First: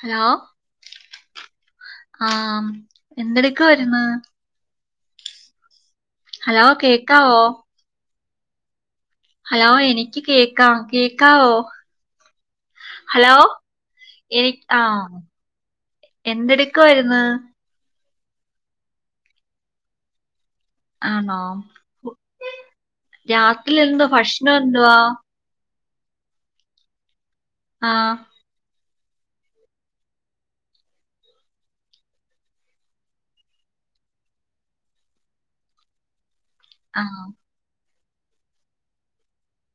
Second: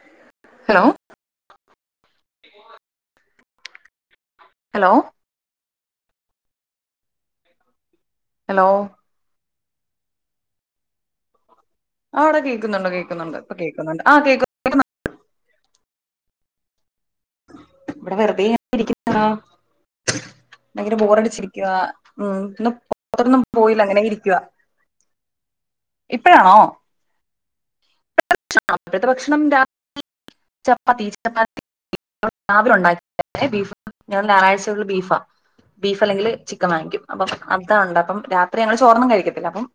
Hello hello ആ എന്തെടുക്കുവാര്ന്ന് hello hello കേക്കാവോ. ഹലോ ഹലോ എനിക്ക് കേക്കാം കേക്കാവോ. ആ വ്ടെ കേക്കുന്നുണ്ട് കേക്കുന്നുണ്ട് ഇപ്പ കേക്കുന്നുണ്ട് ആ കേക്കു ആഹ് എന്തെടുക്കു ആയിരുന്നു. ഇവിടെ വെറുതെങ്ങ് ഇരിക്കുന്നു. ഭയങ്കര ആണോ ബോറടിച്ചിരിക്കുകയാ ഉം ഇന്ന് പുറത്തോന്നും രാത്രി പോയില്ല അങ്ങനെ എന്തോ ഇരിക്കുവാ. ഭക്ഷണം എന്തുവാ ഇപ്പഴാണോ ആഹ് രാവിലെത്തെ ഭക്ഷണം രാത്രി ചപ്പാത്തി ചപ്പാത്തി. രാവിലെ ഉണ്ടാക്കിയതാണെ ബീഫ് ഞങ്ങള് ഞായറാഴ്ചകളിൽ ബീഫാ ബീഫ് അല്ലെങ്കിൽ ചിക്കൻ വാങ്ങിക്കും ആ അപ്പൊ അതാ ഉണ്ടാക്കും രാത്രി ഞങ്ങൾ ചോറൊന്നും കഴിക്കത്തില്ല അപ്പം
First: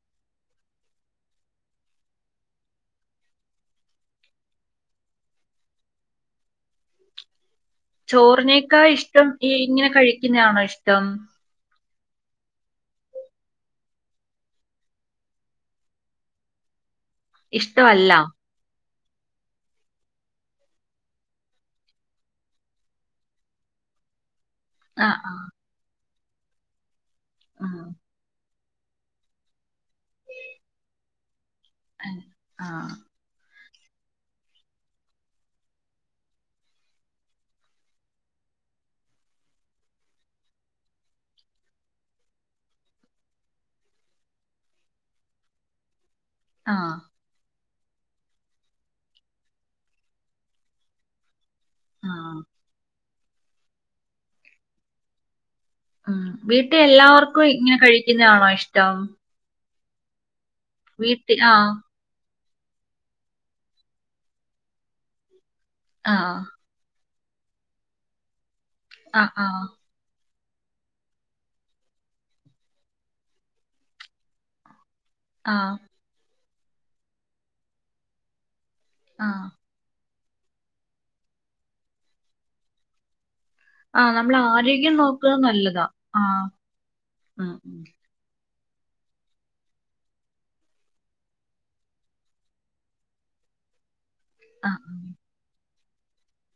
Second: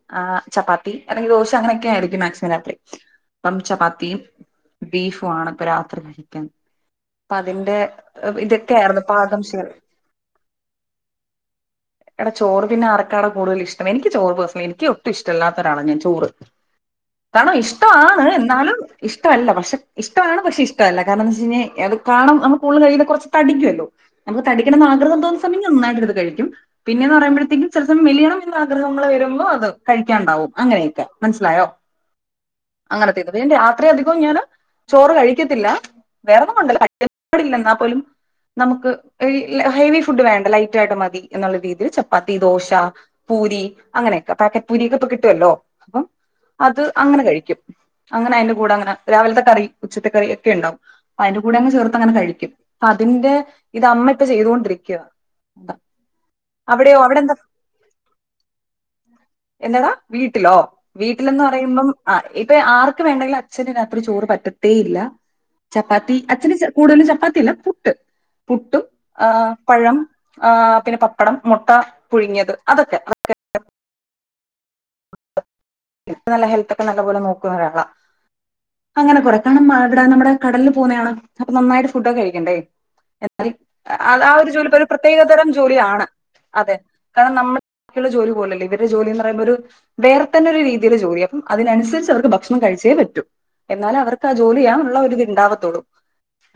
ചപ്പാത്തി അല്ലെങ്കിൽ ദോശ അങ്ങനെയൊക്കെ ആയിരിക്കും മാക്സിമം രാത്രി അപ്പം ചപ്പാത്തിയും ബീഫും ആണ് ഇപ്പ രാത്രി കഴിക്കാൻ അപ്പ അതിന്റെ ചോറിനേക്കായ് ഇതൊക്കെയായിരുന്നു ഇഷ്ടം പാകം ഈ ചെയ്യൽ ഇങ്ങനെ കഴിക്കുന്നയാണോ ഇഷ്ടം എടാ ചോറ് പിന്നെ ആർക്കാട കൂടുതൽ ഇഷ്ടം എനിക്ക് ചോറ് പേയ്സണലി എനിക്ക് ഒട്ടും ഇഷ്ടല്ലാത്ത ഒരാളാണ് ഞാൻ ചോറ് കാരണം ഇഷ്ടമല്ല ഇഷ്ടവാണ് എന്നാലും ഇഷ്ടമല്ല പക്ഷെ ഇഷ്ടമാണ് പക്ഷെ ഇഷ്ടല്ല കാരണം എന്ത വെച്ച് കഴിഞ്ഞാൽ അത് കാരണം നമ്മള് കൂടുതലും കഴിക്കുന്ന കുറച്ച് തടിക്കുവല്ലോ നമുക്ക് തടിക്കണന്ന് ആ ആഗ്രഹം ആ തോന്നുന്ന സമയം ഞാൻ നന്നായിട്ട് അത് കഴിക്കും പിന്നെയെന്ന് പറയുമ്പഴത്തേക്കും ഉം, ചില സമയം മെലിയണം ആഗ്രഹങ്ങൾ വരുമ്പോ അത് കഴിക്കാണ്ടാവും അങ്ങനെയൊക്കെ മനസ്സിലായോ ഉം, ആ അങ്ങന പൊതുവെ രാത്രി അധികം ഞാന് ചോറ് കഴിക്കത്തില്ല വേറെന്നും കൊണ്ടല്ല ടില്ല എന്നാ പോലും നമുക്ക് ഹെവി ഫുഡ് വേണ്ട ലൈറ്റ് ആയിട്ട് മതി എന്നുള്ള രീതിയിൽ ചപ്പാത്തി ദോശ പൂരി അങ്ങനെയൊക്കെ പാക്കറ്റ് പൂരി ഒക്കെ ഇപ്പൊ കിട്ടുവല്ലോ അപ്പം ആ അത് അങ്ങനെ കഴിക്കും അങ്ങനെ അയ്ന്റെ കൂടെ അങ്ങനെ രാവിലത്തെ കറി ഉച്ചത്തെ കറി ഒക്കെ ഉണ്ടാവും അതിന്റെ കൂടങ്ങ് ആ ചേർത്തങ്ങനെ കഴിക്കും അപ്പ അതിന്റെ ഇത് അമ്മ ഇപ്പ ചെയ്തോണ്ടിരിക്കുവ വീട്ടിൽ എല്ലാവർക്കും ഇങ്ങനെ കഴിക്കുന്നതാണോ ഇഷ്ടം എന്താടാ വീട്ടിലോ വീട്ടിൽ വീട്ടിലന്ന് ആ പറയുമ്പം ആഹ് ഇപ്പൊ ആർക്ക് വേണ്ടങ്കിലും അച്ഛന് രാത്രി ചോറ് പറ്റത്തേ ഇല്ല ആ ചപ്പാത്തി ഇപ്പം കൂടുതലും ചപ്പാത്തിഅല്ല പുട്ട് പുട്ടും ആ ആ ആഹ് പഴം ആഹ് പിന്നെ പപ്പടം മുട്ട പുഴുങ്ങിയത് അതൊക്കെ ആഹ് ഇപ്പ നല്ല ഹെൽത്ത് ഒക്കെ നല്ല പോലെ നോക്കുന്നഒരാള അങ്ങനെ ആ കുറേ കാരണം ഇവിടെ നമ്മുടെ കടലിൽ പോകുന്നതാണ് അപ്പൊ നന്നായിട്ട് ഫുഡൊക്കെ കഴിക്കണ്ടേ അത് ആ നമ്മൾ ഒരു ജോലി ഒരു ആരോഗ്യം നോക്കുന്നത് പ്രത്യേകതരം നല്ലതാ ജോലിയാണ് ആ അതെ കാരണം ഉം ഉം. നമ്മൾക്കുള്ള ജോലി പോലല്ല ഇവര് ജോലിന്ന് പറയുമ്പോ ഒരു വേറെ തന്ന ഒരു രീതിയില് ജോലിയാ അപ്പം അതിനനുസരിച്ച് അവർക്ക് ഭക്ഷണം കഴിച്ചേ പറ്റു എന്നാലെ അവർക്ക് ആ ജോലി ചെയ്യാനുള്ള ഒരിത് ഉണ്ടാവത്തോള്ളൂ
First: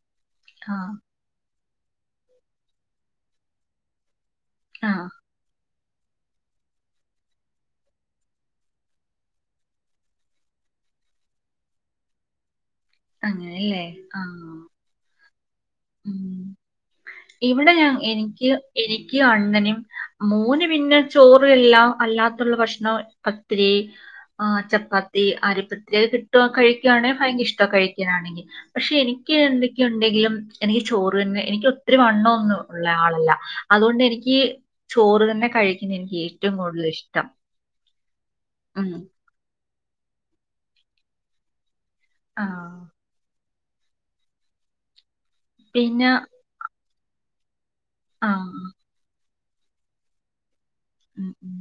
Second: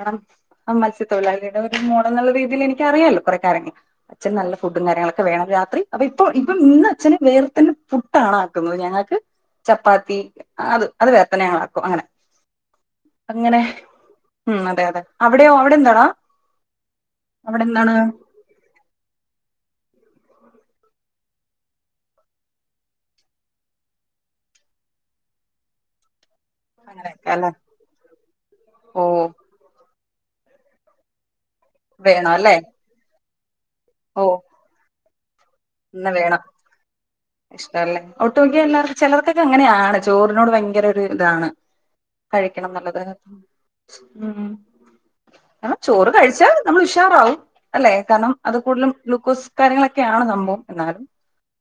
കാരണം ആ മറ്റ് തൊഴിലാളിയുടെ ഒരു മോള് എന്നുള്ള രീതിയിൽ എനിക്കറിയാല്ലോ കുറേ കാര്യങ്ങള് അച്ഛൻ നല്ല ഫുഡും ആ കാര്യങ്ങളൊക്കെ വേണം രാത്രി അപ്പൊ ഇപ്പൊ ഇപ്പം ഇന്ന് അച്ഛന് വേർത്തന പുട്ട് ആണ് ആക്കുന്നത് ഞങ്ങൾക്ക് ചപ്പാത്തി അത് അത് വേറെത്തന്നെ ഞങ്ങള് ആക്കും അങ്ങനെ അങ്ങനെ അങ്ങനെയല്ലേ ആ ഉം അതെ അതെ അവിടെയോ [unintelligible] ഉം അവിടെ ഇവിടെ എന്താണ് എനിക്ക് എനിക്കും അണ്ണനും മോന് പിന്നെ ചോറ് അല്ലാ അല്ലാത്തുള്ള ഭക്ഷണം പത്തിരി ആ ചപ്പാത്തി അരിപ്പത്തിരി കിട്ടുവാ കഴിക്കുകയാണെ അങ്ങനെയൊക്കെ ഭയങ്കര അല്ലെ ഇഷ്ട കഴിക്കാനാണെങ്കിൽ പക്ഷെ ഓ എനിക്ക് എന്തൊക്കെയുണ്ടെങ്കിലും എനിക്ക് ചോറ് തന്നെ എനിക്ക് ഒത്തിരി വണ്ണം വേണം അല്ലേ ഒന്നും ഉള്ള ആളല്ല അതുകൊണ്ട് എനിക്ക് ചോറ് തന്നെ കഴി ന്നെ വേണം ഇഷ്ടല്ല ഒട്ട് മിക്ക ഉം. എല്ലാർക്കും ചിലർക്കെക്ക് ഇത് അങ്ങനെയാണ് ചോറിനോട് ഭയങ്കര ഒരു ഇതാണ് ആ കഴിക്കണംന്നുള്ളത് ഉം ആഹ് ചോറ് പിന്നെ കഴിച്ചാ നമ്മള് ഉഷാറാവും അല്ലെ ആ കാരണം അത് കൂടുതലും ഗ്ലൂക്കോസ് കാര്യങ്ങളൊക്കെ ആണ് സംഭവം എന്നാലും ഉം ഉം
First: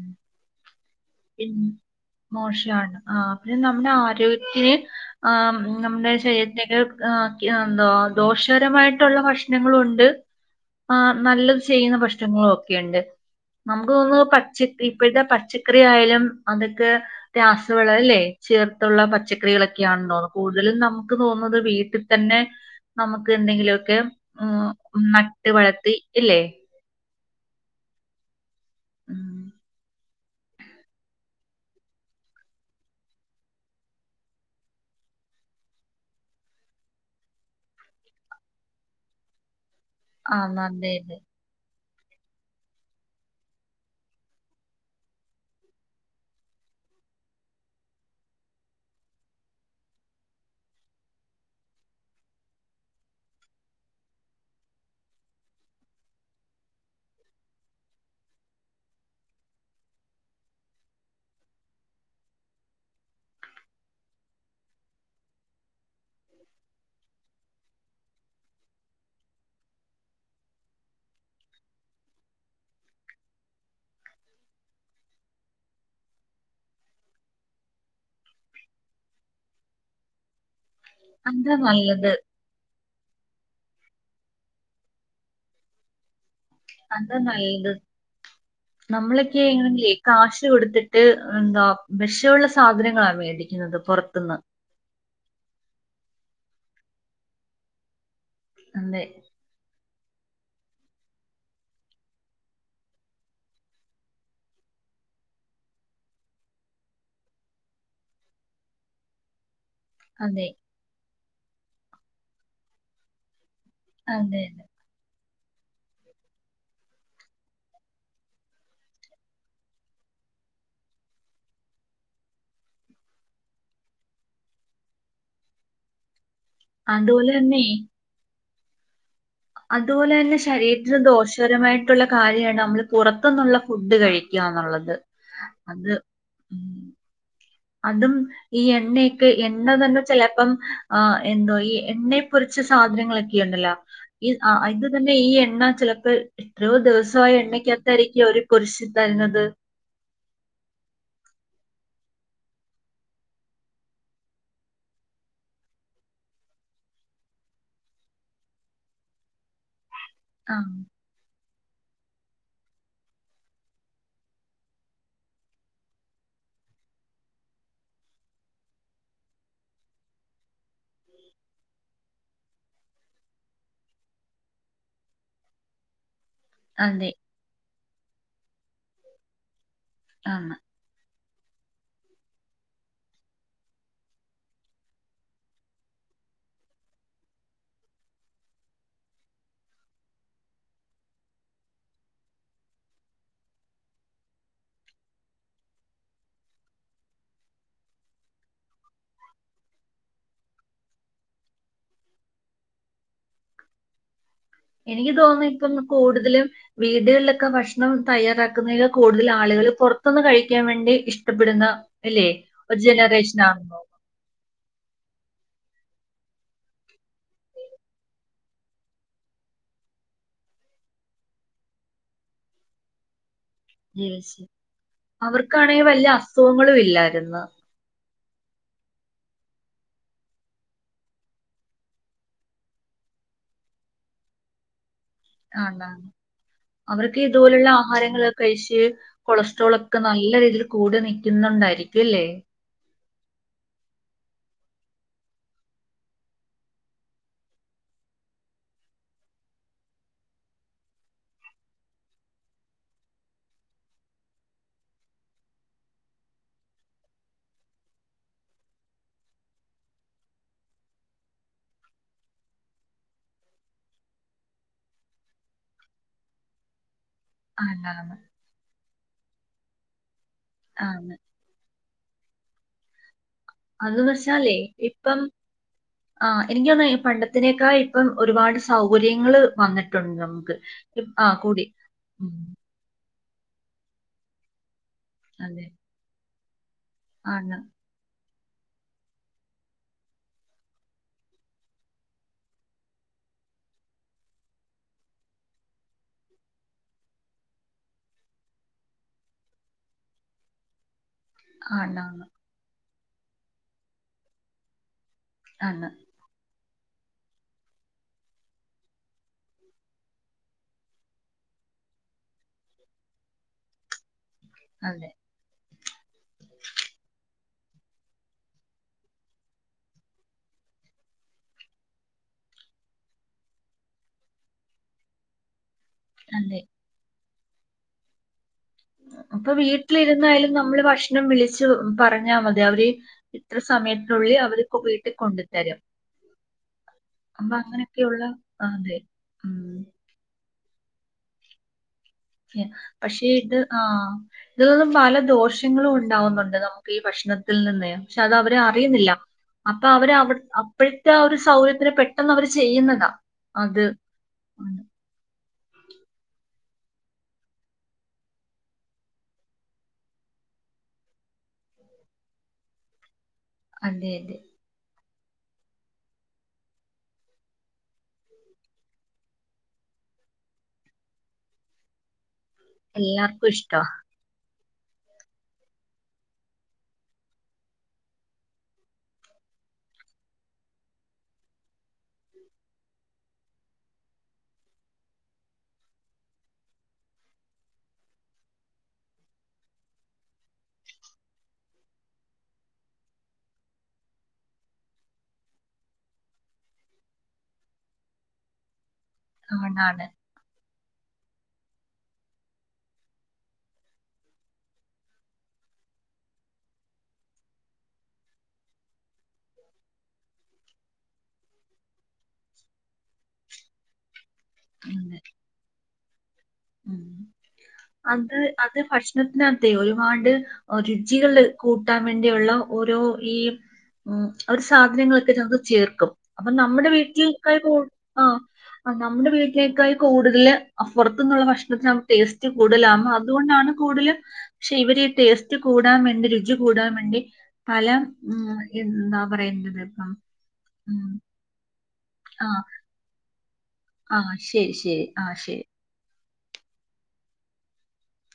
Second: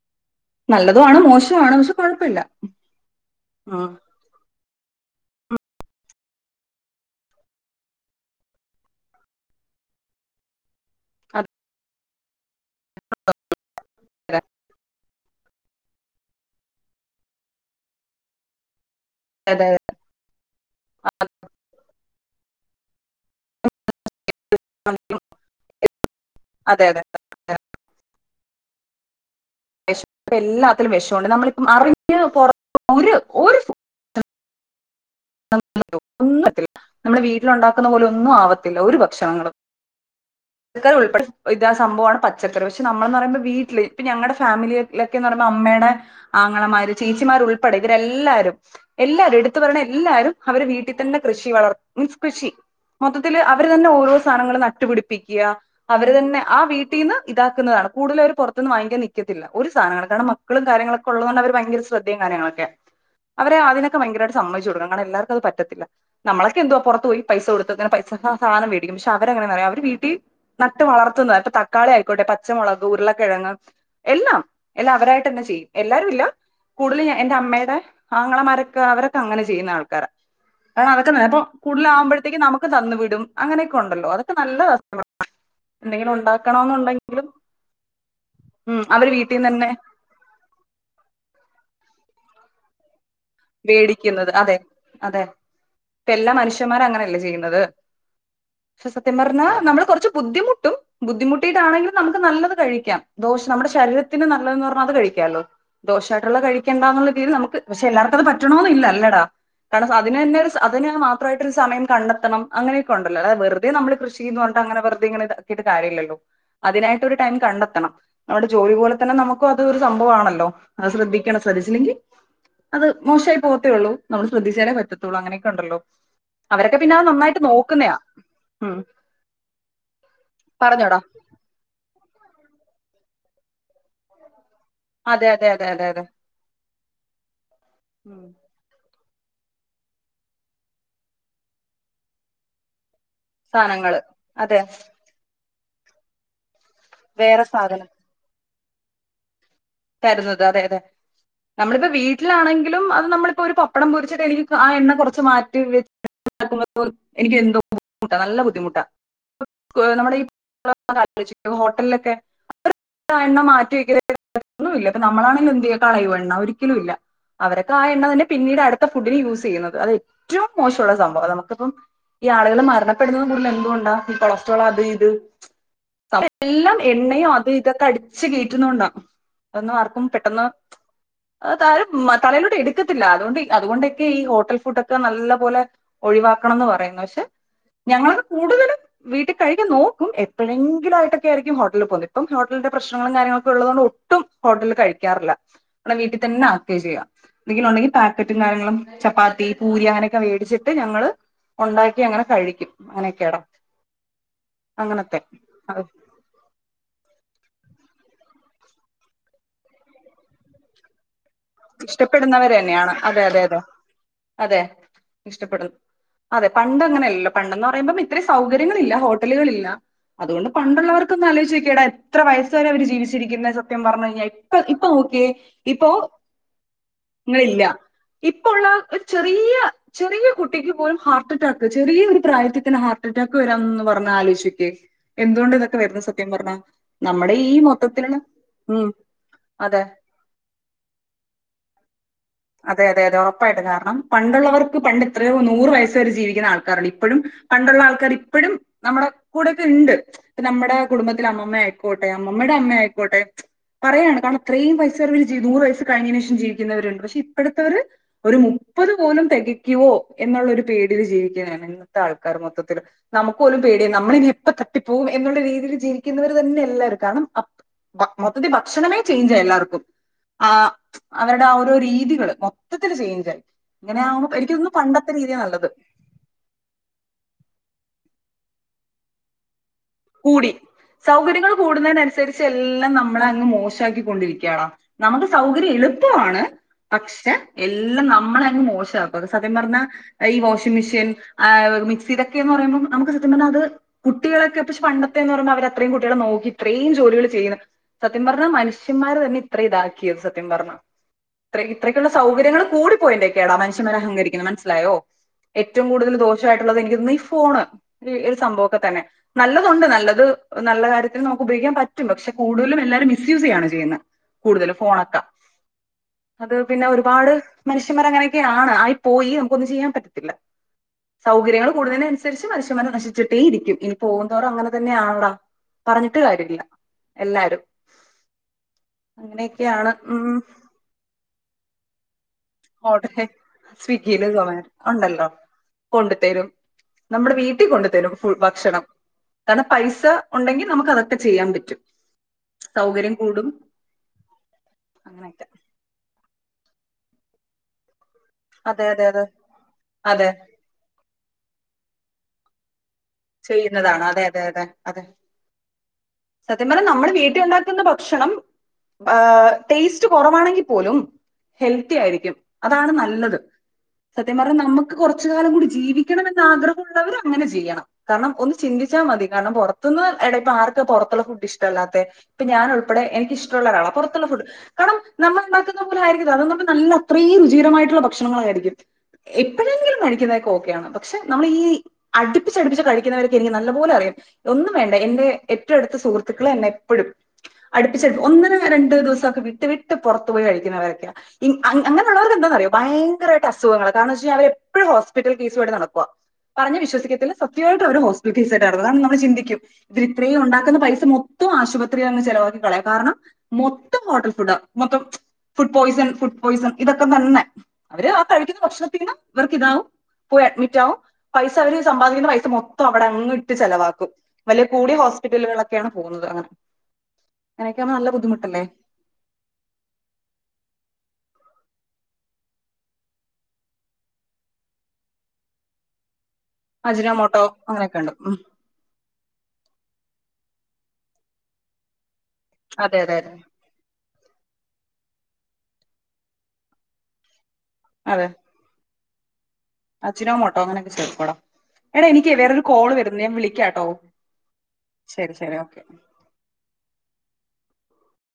നല്ലതും ആണ് മോശവും ആണ് പക്ഷേ കൊഴപ്പമില്ല ആഹ് പിന്നെ നമ്മുടെ ആരോഗ്യത്തിന് ആഹ് നമ്മുടെ ശരീരത്തിന് ക്ക് എന്താ ദോഷകരമായിട്ടുള്ള ഭക്ഷണങ്ങളുണ്ട് ആഹ് അതെ നല്ലത് ചെയ്യുന്ന ഭക്ഷ്ണങ്ങളും ഒക്കെയുണ്ട് നമുക്ക് തോന്നുന്നു പച്ചക്കറി ഇപ്പഴ്‌ത്തെ പച്ചക്കറി ആയാലും അതൊക്കെ രാസവളം അല്ലേ ചേർത്തുള്ള പ അതെ ച്ചക്കറികളൊക്കെയണ് [unintelligible] കൂടുതലും നമുക്ക് തോന്നുന്നത് വീട്ടിൽ തന്നെ നമുക്ക് എന്തെങ്കിലുമൊക്കെ ഉം നട്ട് വളർത്തി ഇല്ലേ അതെ അതെ [unintelligible] ഉം ശ് എല്ലാത്തിലും വെഷോണ്ട് നമ്മളിപ്പം അറിഞ്ഞ് പൊറ ഒര് ഓര് [unintelligible] ഒന്നു എത്തില് നമ്മുടെ വീട്ടിലുണ്ടാക്കുന്ന പോലെ ഒന്നും ആവത്തില്ല ഒരു ഭക്ഷണങ്ങളും ആ [unintelligible] നല്ലത് ഉൾപ്പെട് ഇതാ സംഭവാണ് പച്ചക്കറി പക്ഷേ നമ്മളന്ന് പറയുമ്പോ വീട്ടില് ഇപ്പൊ ഞങ്ങടെ ഫാമിലിയിലൊക്കെന്ന് പറയുമ്പോ അമ്മേടെ ആങ്ങളമാര് ചേച്ചിമാരു ഉൾപ്പെടെ ഇവരെല്ലാരും. എല്ലാരും എടുത്തു പറയ്ണ എല്ലാരും അവര് വീട്ടിതന്നെ കൃഷി വളർ [unintelligible] കൃഷി. മൊത്തത്തില് അവര് തന്നെ ഓരോ സാധനങ്ങള് നട്ടുപിടിപ്പിക്യാ. അവര് തന്നെ ആ വീട്ടിന്ന് ഇതാക്കുന്നതാണ് കൂടുതല് അവര് പൊർത്ത്ന്ന് വാങ്ങിക്കാൻ നിക്കത്തില്ല ഒരു സാധനങ്ങള് കാരണം മ ക്കളും കാര്ങ്ങളക്കെ ഉള്ളതൊണ്ട് അവര് ഭയങ്കര ശ്രദ്ധയും കാര്യങ്ങളൊക്കെ. അവരെ അതിനൊക്കെ ഭയങ്കരമായിട്ട് സമ്മതിച്ച് കൊടുക്കണം കാരണം എല്ലർക്കും അത് പറ്റത്തില്ല. നമ്മളൊക്ക എന്തുവ പുറത്ത് പോയി പൈസ കൊടുത്ത് ക്കെ ഇങ്ങനെ പൈസഹാ സാധനമേടിക്കും പക്ഷെ അവരെങ്ങനെഅറിയോ അവര് വീ ട്ടി നട്ട് വളർത്തുന്നത് പ്പൊ തക്കാളി ആയിക്കോട്ടെ പച്ചമുളക്, ഉരുളക്കിഴങ്ങ്. എല്ലാം എല്ലാ അവരായിട്ട് തന്നെ ചെയ്യും എല്ലാരും ഇല്ല. കൂടുതൽ എന്റെ അമ്മേടെ ആങ്ങളമാരൊക്കെ അവരൊക്കെ അങ്ങനെ ചെയ്യുന്ന ആൾക്കാരാ. ആഹ് അതൊക്കന്നെ അപ്പൊ അതാ നല്ലത് കൂടുതാലകുമ്പോഴത്തേക്കും നമുക്ക് തന്നു വിടും അങ്ങനെയൊക്കെ ഉണ്ടല്ലോ അതൊക്കെ നല്ലതാ [unintelligible] എന്തെങ്കിലും ഉണ്ടാ ക്കണം അതാ ഉണ്ടെങ്കിലും നല്ലത് ഉം അവര് നമ്മളൊക്കെ വീട്ടിന്നന്നെ ആണെങ്കിലേ കാശ് കൊടുത്തിട്ട് എന്താ വെശൊള്ള സാധനങ്ങളാ വേടി വേടിക്കുന്നത് അതെ അതെ പ്പേ എല്ലാ മനുഷ്യന്മാരങ്ങനെയല്ലേ ചെയ്യുന്നത്. ക്ഷെ അതെ സത്യം പറഞ്ഞാൽ നമ്മള് കുറച്ച് ബുദ്ധിമുട് ട്ടും ബുദ്ധിമുട്ടിട്ടാണെങ്കിലും നമുക്ക് നല്ലത് കഴിക്കാം ദോഷ നമ്മുടെ ശരീരത്തിന് നല്ലതെന്ന് പറഞ്ഞാണ്ട് അത് കഴിക്കാല്ലോ. ദോഷയിട്ടുള്ളത് കഴിക്കേണ്ടന്നുള്ള രീതി നമക്ക് പക്ഷെ എല്ലാർ പറ്റുണൂന്നില്ല ല്ലടാ കാരണം അതിനന്നേ അതെ [unintelligible] അതിന് മാത്രമായിട്ട് ഒരു സമയം കണ്ടെത്തണം അങ്ങനെയൊക്കെണ്ടല്ലോ അല്ലാതെ വെറ്തെ നമ്മള് കൃഷിന്ന് അതെ പറഞ്ഞ്ട്ടങ്ങനെ വെറ്തെ ഇങ്ങനെ കീട്ട് കാര്യമില്ലല്ലോ അതിനായിട്ട് ഒരു ടൈം കണ്ടെത്തണം. അവരുടെ ജോലി പോലെ തന്നെ നമുക്കു അത് ഒരു സംഭവമാണല്ലോ അത് ശ്രദ്ധിക്കണം ശ്രദ്ധിച്ചില്ലെങ്കി അത് മോശായി പോകത്തേ ഒള്ളൂ നമ്മള് ശ്രദ്ധിച്ചാലേ പറ്റത്തുള്ളൂ അങ്ങനെയൊക്കെ ഉണ്ടല്ലോ. അവരൊക്കെ പിന്നെ അത്‌ അതുപോലെ നന്നായിട്ട് നോക്കുന്നയാ ഉം. അതുപോലെന്നെ പറഞ്ഞോടാ ശരീരത്തിന് ദോഷ പരമായിട്ടുള്ള കാര്യമാണ് നമ്മള് പുറത്തു നിന്നുള്ള ഫുഡ് കഴിക്യാ എന്നുള്ളത്. അതെ അതെ അതെ അതെ അത് അതെ. അതും ഉം ഈ എണ്ണയൊക്കെ എണ്ണ തന്നെ ചെലെപ്പം ആ എന്തോ ഈ എണ്ണയെപൊരിച്ച സാധനങ്ങള ണ്ടല്ലോ സാനങ്ങള് ഇ ആ അതെ അത് തന്നെ ഈ എണ്ണ ചിലപ്പോ എത്രയോ ദിവസ ആ വേറെ സാധനം എണ്ണയ്ക്കകത്തായിരിക്കും അവര് കൊരിശി തരുന്നത്. തരുന്നത് അതെ അതെ. നമ്മളിപ്പ വീട്ടിലാണെങ്കിലും അത് നമ്മളിപ്പോ ഒരു പപ്പടം പൊരിച്ചിട്ട് എനിക്ക് ആ എണ്ണ കൊറച്ച് മാറ്റിവെ പോലും എനിക്ക് എന്തോ ബുദ്ധിമുട്ട നല്ല ബുദ്ധിമുട്ടാ നമ്മുട ഈ ആ ഹോട്ടലിലൊക്കെ എണ്ണം മാറ്റി വെക്ക ഒന്നും ഇല്ല ഇപ്പ നമ്മളാണെങ്കിലും എന്തു ചെയ്യേ കളയുേവേ എണ്ണ ഒരിക്കലും ഇല്ല. അവരൊക്കെ ആ എണ്ണ തന്നെ പിന്നീട് അടുത്ത ഫുഡിന് യൂസ് എയ്യുന്നത് അത് ഏറ്റവും മോശമുള്ള സംഭവ നമുക്കിപ്പം ഈ ആളുകൾ മരണപ്പെടുന്ന കൂടുതൽ എന്തുകൊണ്ട ഈ കൊളസ്ട്രോൾ അത് ഇത്. എല്ലാം അതെ എണ്ണയു അത് ഇതൊക്കെ അടിച്ചച്ച് കെയറ്റുന്നോണ്ടാ അതെന്ന് ആർക്കും ആണ് പെട്ടെന്ന്. താരും ഉം തറയിലോട്ട് എടുക്കത്തില്ല അതോണ്ട് അതുകൊണ്ടൊക്കെ ഈ ഹോട്ടൽ ഫുഡ് ഒക്കെ നല്ല പോലെ ഒഴിവാക്കണം എന്ന് പറയുന്നു ഞങ്ങളത് കൂടുതലും. വീട്ടികഴിക്കാകി നോക്കും എപ്പളെങ്കിലയിട്ടൊക്കൊയിരിക്കും ഹോട്ടലിൽ പോകുന്ന ഇപ്പം ഹോട്ടലിന്റെ പ്രശ്നങ്ങളും കാര്യങ്ങളൊക്കെ ഉള്ളത്ണ്ട് ട്ടും ഹോട്ടൽ കഴിക്കാറില്ല നമ്മടെ വീട്ടിൽ തന്നെ ആക്കെ ചെയ്യാ. എന്തെങ്കിലും ഉണ്ടെങ്കിൽ പാക്കറ്റും കാര്യങ്ങളും ചപ്പാത്തി പൂരി അങ്ങനെയൊക്കെ മേടിച്ചിട്ട് ഞങ്ങള് ഉണ്ടാക്കി അങ്ങനെ കഴിക്കും അങ്ങനെയൊക്കെയാടാ എനിക്ക് അങ്ങനത്തെ. തോന്ന്ന്നു ഇപ്പൊ കൂടുതലും വീടുകളിലൊക്കെ ഭക്ഷണം തയ്യാറാക്കുന്നതിൽ കൂടുതൽ ആളുകൾ പുറത്തുന്ന് കഴിക്കാൻ വേണ്ടി ഇഷ്ട ഇഷ്ടപ്പെടുന്ന അല്ലെ ഇഷ്ടപ്പെടുന്നവര് ഒരു തന്നെയാണ്. അതെ അതെ ജനറേഷനാ അതെ അതെ ഇഷ്ടപ്പെടു അതെ പണ്ട് അങ്ങനെയല്ലല്ലോ പണ്ടന്ന് പറയുമ്പം ഇത്ര സൗകര്യങ്ങളില്ല ഹോട്ടലുകളില്ല അതുകൊണ്ട് പണ്ടുള്ളവർക്കൊന്നു ആലോയിചോക്കേടാ എത്ര വയസ്സ് വരെ അവര് ജീവിച്ചിരിക്കുന്നെ സത്യം പറഞ് കഴിഞ്ഞാൽ ഇപ്പ ഇപ്പ നോക്കിയേ അവർക്കാണെങ്കിൽ ഇപ്പൊ വലിയ അസുഖങ്ങളും ഇല്ല ങ്ങളില്ല ഇപ്പൊള്ള ഒരു ചെറിയ ചെറിയ കുട്ടിക്ക് പോലും ഹാർട്ട് അറ്റാക്ക് ചെറിയ ഒരു പ്രായത്തിൽ തന്നെ ഹാർട്ട് അറ്റാക്ക് വരാന്നൊന്ന് പറഞ്ഞ ആലോയ്ചോക്കിയേ എന്തുകൊണ്ട് ഇതൊക്കെ ആണ് വരുന്നു സത്യം പറഞ്ഞാ അവർക്ക് നമ്മുടെ ഈ ഇതുപോലുള്ള മൊത്തത്തിലാണ് ആഹാരങ്ങളൊക്കെ കഴിച്ച് ഉം കൊളസ്ട്രോൾ അതെ ഒക്കെ നല്ല രീതിയിൽ കൂടെ നിക്കുന്നുണ്ടായിരിക്കും അല്ലേ അതെ അതെ അതെ ഉറപ്പായിട്ടും കാരണം പണ്ടുള്ളവർക്ക് പണ്ട് ഇത്രയോ നൂറ് വയസ് വരെ ജീവിക്ക്ണ ആൾക്കാരാണ് ഇപ്പഴും പണ്ടുള്ള ആൾക്കാർ ഇപ്പഴും നമ്മുടെ കൂടെയൊക്കെ ഇണ്ട് ഇപ്പ നമ്മടെ കുടുംബത്തിലെ അമ്മൂമ്മ ആയിക്കോട്ടെ അമ്മമ്മ യുടെ അമ്മ ആയിക്കോട്ടെ പറയാണ് കാരണം ഇത്രയും വയസ്സ് വരെ അവർ നൂറ് വയസ് കഴിഞ്ഞതിന് ശേഷം ജീവിക്കുന്നവരുണ്ട് പക്ഷെ ഇപ്പോഴത്തവര് ഒരു മുപ്പത് പോലും തികയ്ക്കുവോ എന്നുള്ളൊരു പേടിയിൽ ജീവിക്കുന്നാണ് ഇന്നത്തെ ആൾക്കാർ മൊത്തത്തില് നമുക്ക് പോലും പേടിയ നമ്മള് ഇനി എപ്പ തട്ടിപ്പോകും എന്നുള്ള രീതിയിൽ ജീവിക്കുന്നവര് തന്നെ എല്ലാരും കാരണം അ അയന്നാന്ന് മൊത്തത്തിൽ ഭക്ഷണമേ ചേഞ്ച് എല്ലാർക്കും ആഹ് ആന്ന് ഓരോ രീതികള് മൊത്തത്തിൽ ചേഞ്ച് ആയി ഇങ്ങനെ അതെന്ന് ആവുബോ വെച്ചാലേ എനിക്കോന്ന്ന്നു പണ്ടത്തെ ഇപ്പം രീതിയ നല്ലത് ആ എനിക്ക് തോന്ന്ന്നു പണ്ടത്തിനേക്കാ ഇപ്പം ഒരുപാട് സൗകര്യങ്ങൾ വന്നി കൂടി സൗകര്യങ്ങൾ ഉം, കൂടുന്നതിനനുസരിച്ച് എല്ലാം നമ്മ നമ്മളെ ങ് മോശാക്കിക്കൊണ്ടിരിക്കാ ടാ നമുക്ക് അതെ സൗകര്യം എളുപ്പമാണ് പക്ഷെ ആണ് എല്ലാ എല്ലാം നമ്മളെ അങ്ങ് മോശാക്കും സത്യം പറഞ്ഞാ ഈ വാഷിംഗ് മെഷീൻ ആഹ് മിക്സി ഇതൊക്കെ എന്ന് പറയുമ്പോം നമുക്ക് സത്യം പറഞ്ഞ അത് കുട്ടിയളൊക്കെ പക്ഷെ പണ്ടത്തെന്ന് പറയുമ്പോ അവര് അത്രയും കുട്ടികളേം നോക്കി ഇത്രയും ജോലികൾ ചെയ്യിണ സത്യം പറഞ്ഞ മനുഷ്യന്മാര് തന്നെ ഇത്രയും ഇതാക്കിയത് സത്യം പറഞ്ഞ ഇത്ര ഇത്രക്കുള്ള ആണ് സൗകര്യങ്ങള് കൂടി പോയിന്റെക്കെടാ മനുഷ്യന്മാർ അഹങ്കരിക്ക്ണെ മനസ്സിലായോ ആണ് ഏറ്റവും കൂടുതൽ ദോഷ ഷായിട്ടുള്ളത് എനിക്ക് തോന്നുന്നു ഈ ഫോണ് ഒരു സംഭവംക്കെ തന്നെ നല്ലതുണ്ട് നല്ലത് നല്ല കാര്യത്തിൽ നമുക്ക് ഉപയോഗിക്കാൻ പറ്റും പക്ഷെ കൂടുതലും എല്ലാവരും മിസ്സ്‌ യൂസ് ചെയ്യാണ് ചെയ്യുന്നെ കൂടുതലും അതെ ഫോണൊക്കാ അത് പിന്നെ ഒരുപാട് മനുഷ്യന്മാർ അങ്ങനെയൊക്കെയാണ് ആയി പോയി നമുക്ക് ഒന്നും ചെയ്യാൻ പറ്റത്തില്ല സൗകര്യങ്ങൾ കൂടുന്നതിന് അനുസരിച്ച് മനുഷ്യന്മാർ നശിച്ചിട്ടേ ഇരിക്കും ഇനി പോവുംന്തോറും അങ്ങനെ തന്നെയാണടാ പറഞ്ഞിട്ട് അതെ കാര്യല്ല എല്ലാരും ഇപ്പൊ അങ്ങനെയൊക്കെയാണ് ഉം വീട്ടിലിരുന്നായാലും നമ്മള് ഭക്ഷണം വിളിച്ച് പറഞ്ഞാൽ മതി അത് അവര് ഓർഡർ ഇത്ര സ്വിഗ്ഗിയില് സമയത്തിനുള്ളിൽ അവർ സൊമാറ്റോ വീട്ടിൽ ഉണ്ടല്ലോ കൊണ്ട് തരും കൊണ്ടുതരും നമ്മുടെ വീട്ടിൽ കൊണ്ടു തരും ഭക്ഷണം ഉം കാരണം പൈസ ഉണ്ടെങ്കിൽ നമുക്ക് അതൊക്കെ ചെയ്യാൻ പറ്റും സൗകര്യം പക്ഷെ കൂടും ഇത് ആഹ് ഇത് പല അങ്ങനെയൊക്കെ ദോഷം ഷങ്ങളും ഉണ്ടാവുന്നുണ്ട് നമുക്ക് ഈ ഭക്ഷണത്തിൽ നിന്ന് പക്ഷെ അത് അവര് അതെ അതെ അറിയുന്നില്ല അതെ അപ്പൊ അവര് അതെ അവിടെ അപ്പോഴത്തെ ആ ഒരു സൗകര്യത്തിന് പെട്ടെന്ന് അവര് ചെയ്യുന്നതാ അത് ചെയ്യുന്നതാണ് അതെ അതെ അതെ ഉം. അതെ സത്യം പറഞ്ഞ നമ്മുടെ വീട്ടിലുണ്ടാക്കുന്ന ഭക്ഷണം ടേസ്റ്റ് കുറവാണെങ്കിൽ പോലും ഹെൽത്തി ആയിരിക്കും അതാണ് നല്ലത് അതെ സത്യം അതെ പറഞ്ഞ നമക്ക് കുറച്ചു കാലം കൂടി ജീവിക്കണമെന്ന് ആഗ്രഹമുള്ളവർ അങ്ങനെ ചെയ്യണം കാരണം ഒന്ന് ചിന്തിച്ചാൽ മതി കാരണം പുറത്തുന്ന് എടെ ഇപ്പം ആർ പുറത്തുള്ള ഫുഡ് ഇഷ്ടല്ലാെത്തെ ഇപ്പ ഞൻ ഉൾപ്പെടെ എനിക്ക് എല്ലാർക്കും ഇഷ്ടുള്ള ഇഷ്ട ഒരാളാണ് പുറത്തുള്ള ഫുഡ് കാരണം നമ്മൾ ഉണ്ടാക്കുന്ന പോലെ ആയിരിക്കും അല്ല അത് നല്ല അത്രയും രുചികരമായിട്ടുള്ള ഭക്ഷണങ്ങളായിരിക്കും എപ്പോഴെങ്കിലും മേടിക്കുന്നതേക്കെ ഓക്കെയാണ് പക്ഷെ നമ്മള് ഈ അടുപ്പിച്ചടിപ്പിച്ച് കഴിക്കുന്നവരക്ക് എനിക്ക് നല്ലപോലെ അറിയാം ഒന്നും വേണ്ട എന്റെ ഏറ്റവും അടുത്ത സുഹൃത്തുക്കൾ എന്നെ എപ്പോഴും അടുപ്പിച്ചടുപ്പി ഒന്നിന രണ്ടു ദിവസം ഒക്കെ വിട്ട് വിട്ട് പുറത്തു പോയി കഴിക്കുന്നവരൊക്കെയാ അങ്ങനെയുള്ളവർക്ക് എന്താന്ന്റിയ ഭയങ്കരട്ട് അസുഖങ്ങൾ കാരണം എന്തന്ന് വെച്ച് കഴിഞാൽ അവര് എപ്പഴും ഹോസ്പിറ്റൽ കേസ് ആയിട്ട് നടക്ക പറഞ്ഞ വിശ്സിക്കല്ല സത്യമായിട്ട് അവരു ഹോസ്പറ്റൽ കേസ് ആയിട്ട് നടക്ക കാരണം നമ്മള് ചിന്തിക്കും അതുകൊണ്ടാണ് ഇ ഉണ്ടാക്കുന്ന പൈസ മൊത്തം ആശുപത്രിയിൽ അങ് ചെിലവാക്കി കളയാം കാരണം മൊത്തം ഹോട്ടൽ ഫുഡ് മൊത്തം ഫുഡ് പോയിസൺ ഫുഡ് പോയ്സൺ ഇതൊക്കെ തന്നെ അവര് ആ കഴിക്കുന്ന ഭക്ഷണത്തിന ഇവർക്ക് ഇതാവും പോയി അഡ്മിറ്റ് ആകും പൈസ അവര് സമ്പാദിക്കുന്ന പൈസ മൊത്തം അവിടെങ് ഇട്ട് ചിലവാക്കും കൂടിയ അതെ ഹോസ്പിറ്റലുകളൊക്കെയാണ് പോകുന്നത് അങ്ങനെ ഉം അങ്ങനൊക്കെ ആകുമ്പോ നല്ല ബുദ്ധിമുട്ടല്ലേ [unintelligible] ത്തിനകത്തെ ഒരുപാട് രുചികൾ കൂട്ടാൻ വേണ്ടിയുള്ള ഓരോ ഈ ഉം അവര് സാധനങ്ങളൊക്കെ ഞങ്ങക്ക് ചേർക്കും അപ്പൊ നമ്മുടെ അജിനോമോട്ടോ വീട്ടിലക്കായ പോ അങ്ങനെയൊക്കെ ഉണ്ട് ഉം ആഹ് നമ്മുടെ വീട്ടിലേക്കായി കൂടുതല് അപ്പുറത്തു നിന്നുള്ള ഭക്ഷണത്തിന് ടേസ്റ്റ് അതെ കൂടുതലാകോ അതെ അതെ അതുകൊണ്ടാണ് കൂടുതലും പക്ഷെ ഇവര് ടേസ്റ്റ് കൂടാൻ വേണ്ടി രുചി കൂടാൻ വേണ്ടി പല ഉം എന്നാ പറയേണ്ടത് അജ്നാമോട്ടോ അങ്ങനൊക്കെ ചേർക്കോടാം എടാ എനിക്ക് ആഹ് വേറൊരു കോള് വരുന്നു ഞാൻ വിളിക്കാട്ടോ ആഹ് ശരി ശരി ആ ശരി ഓക്കെ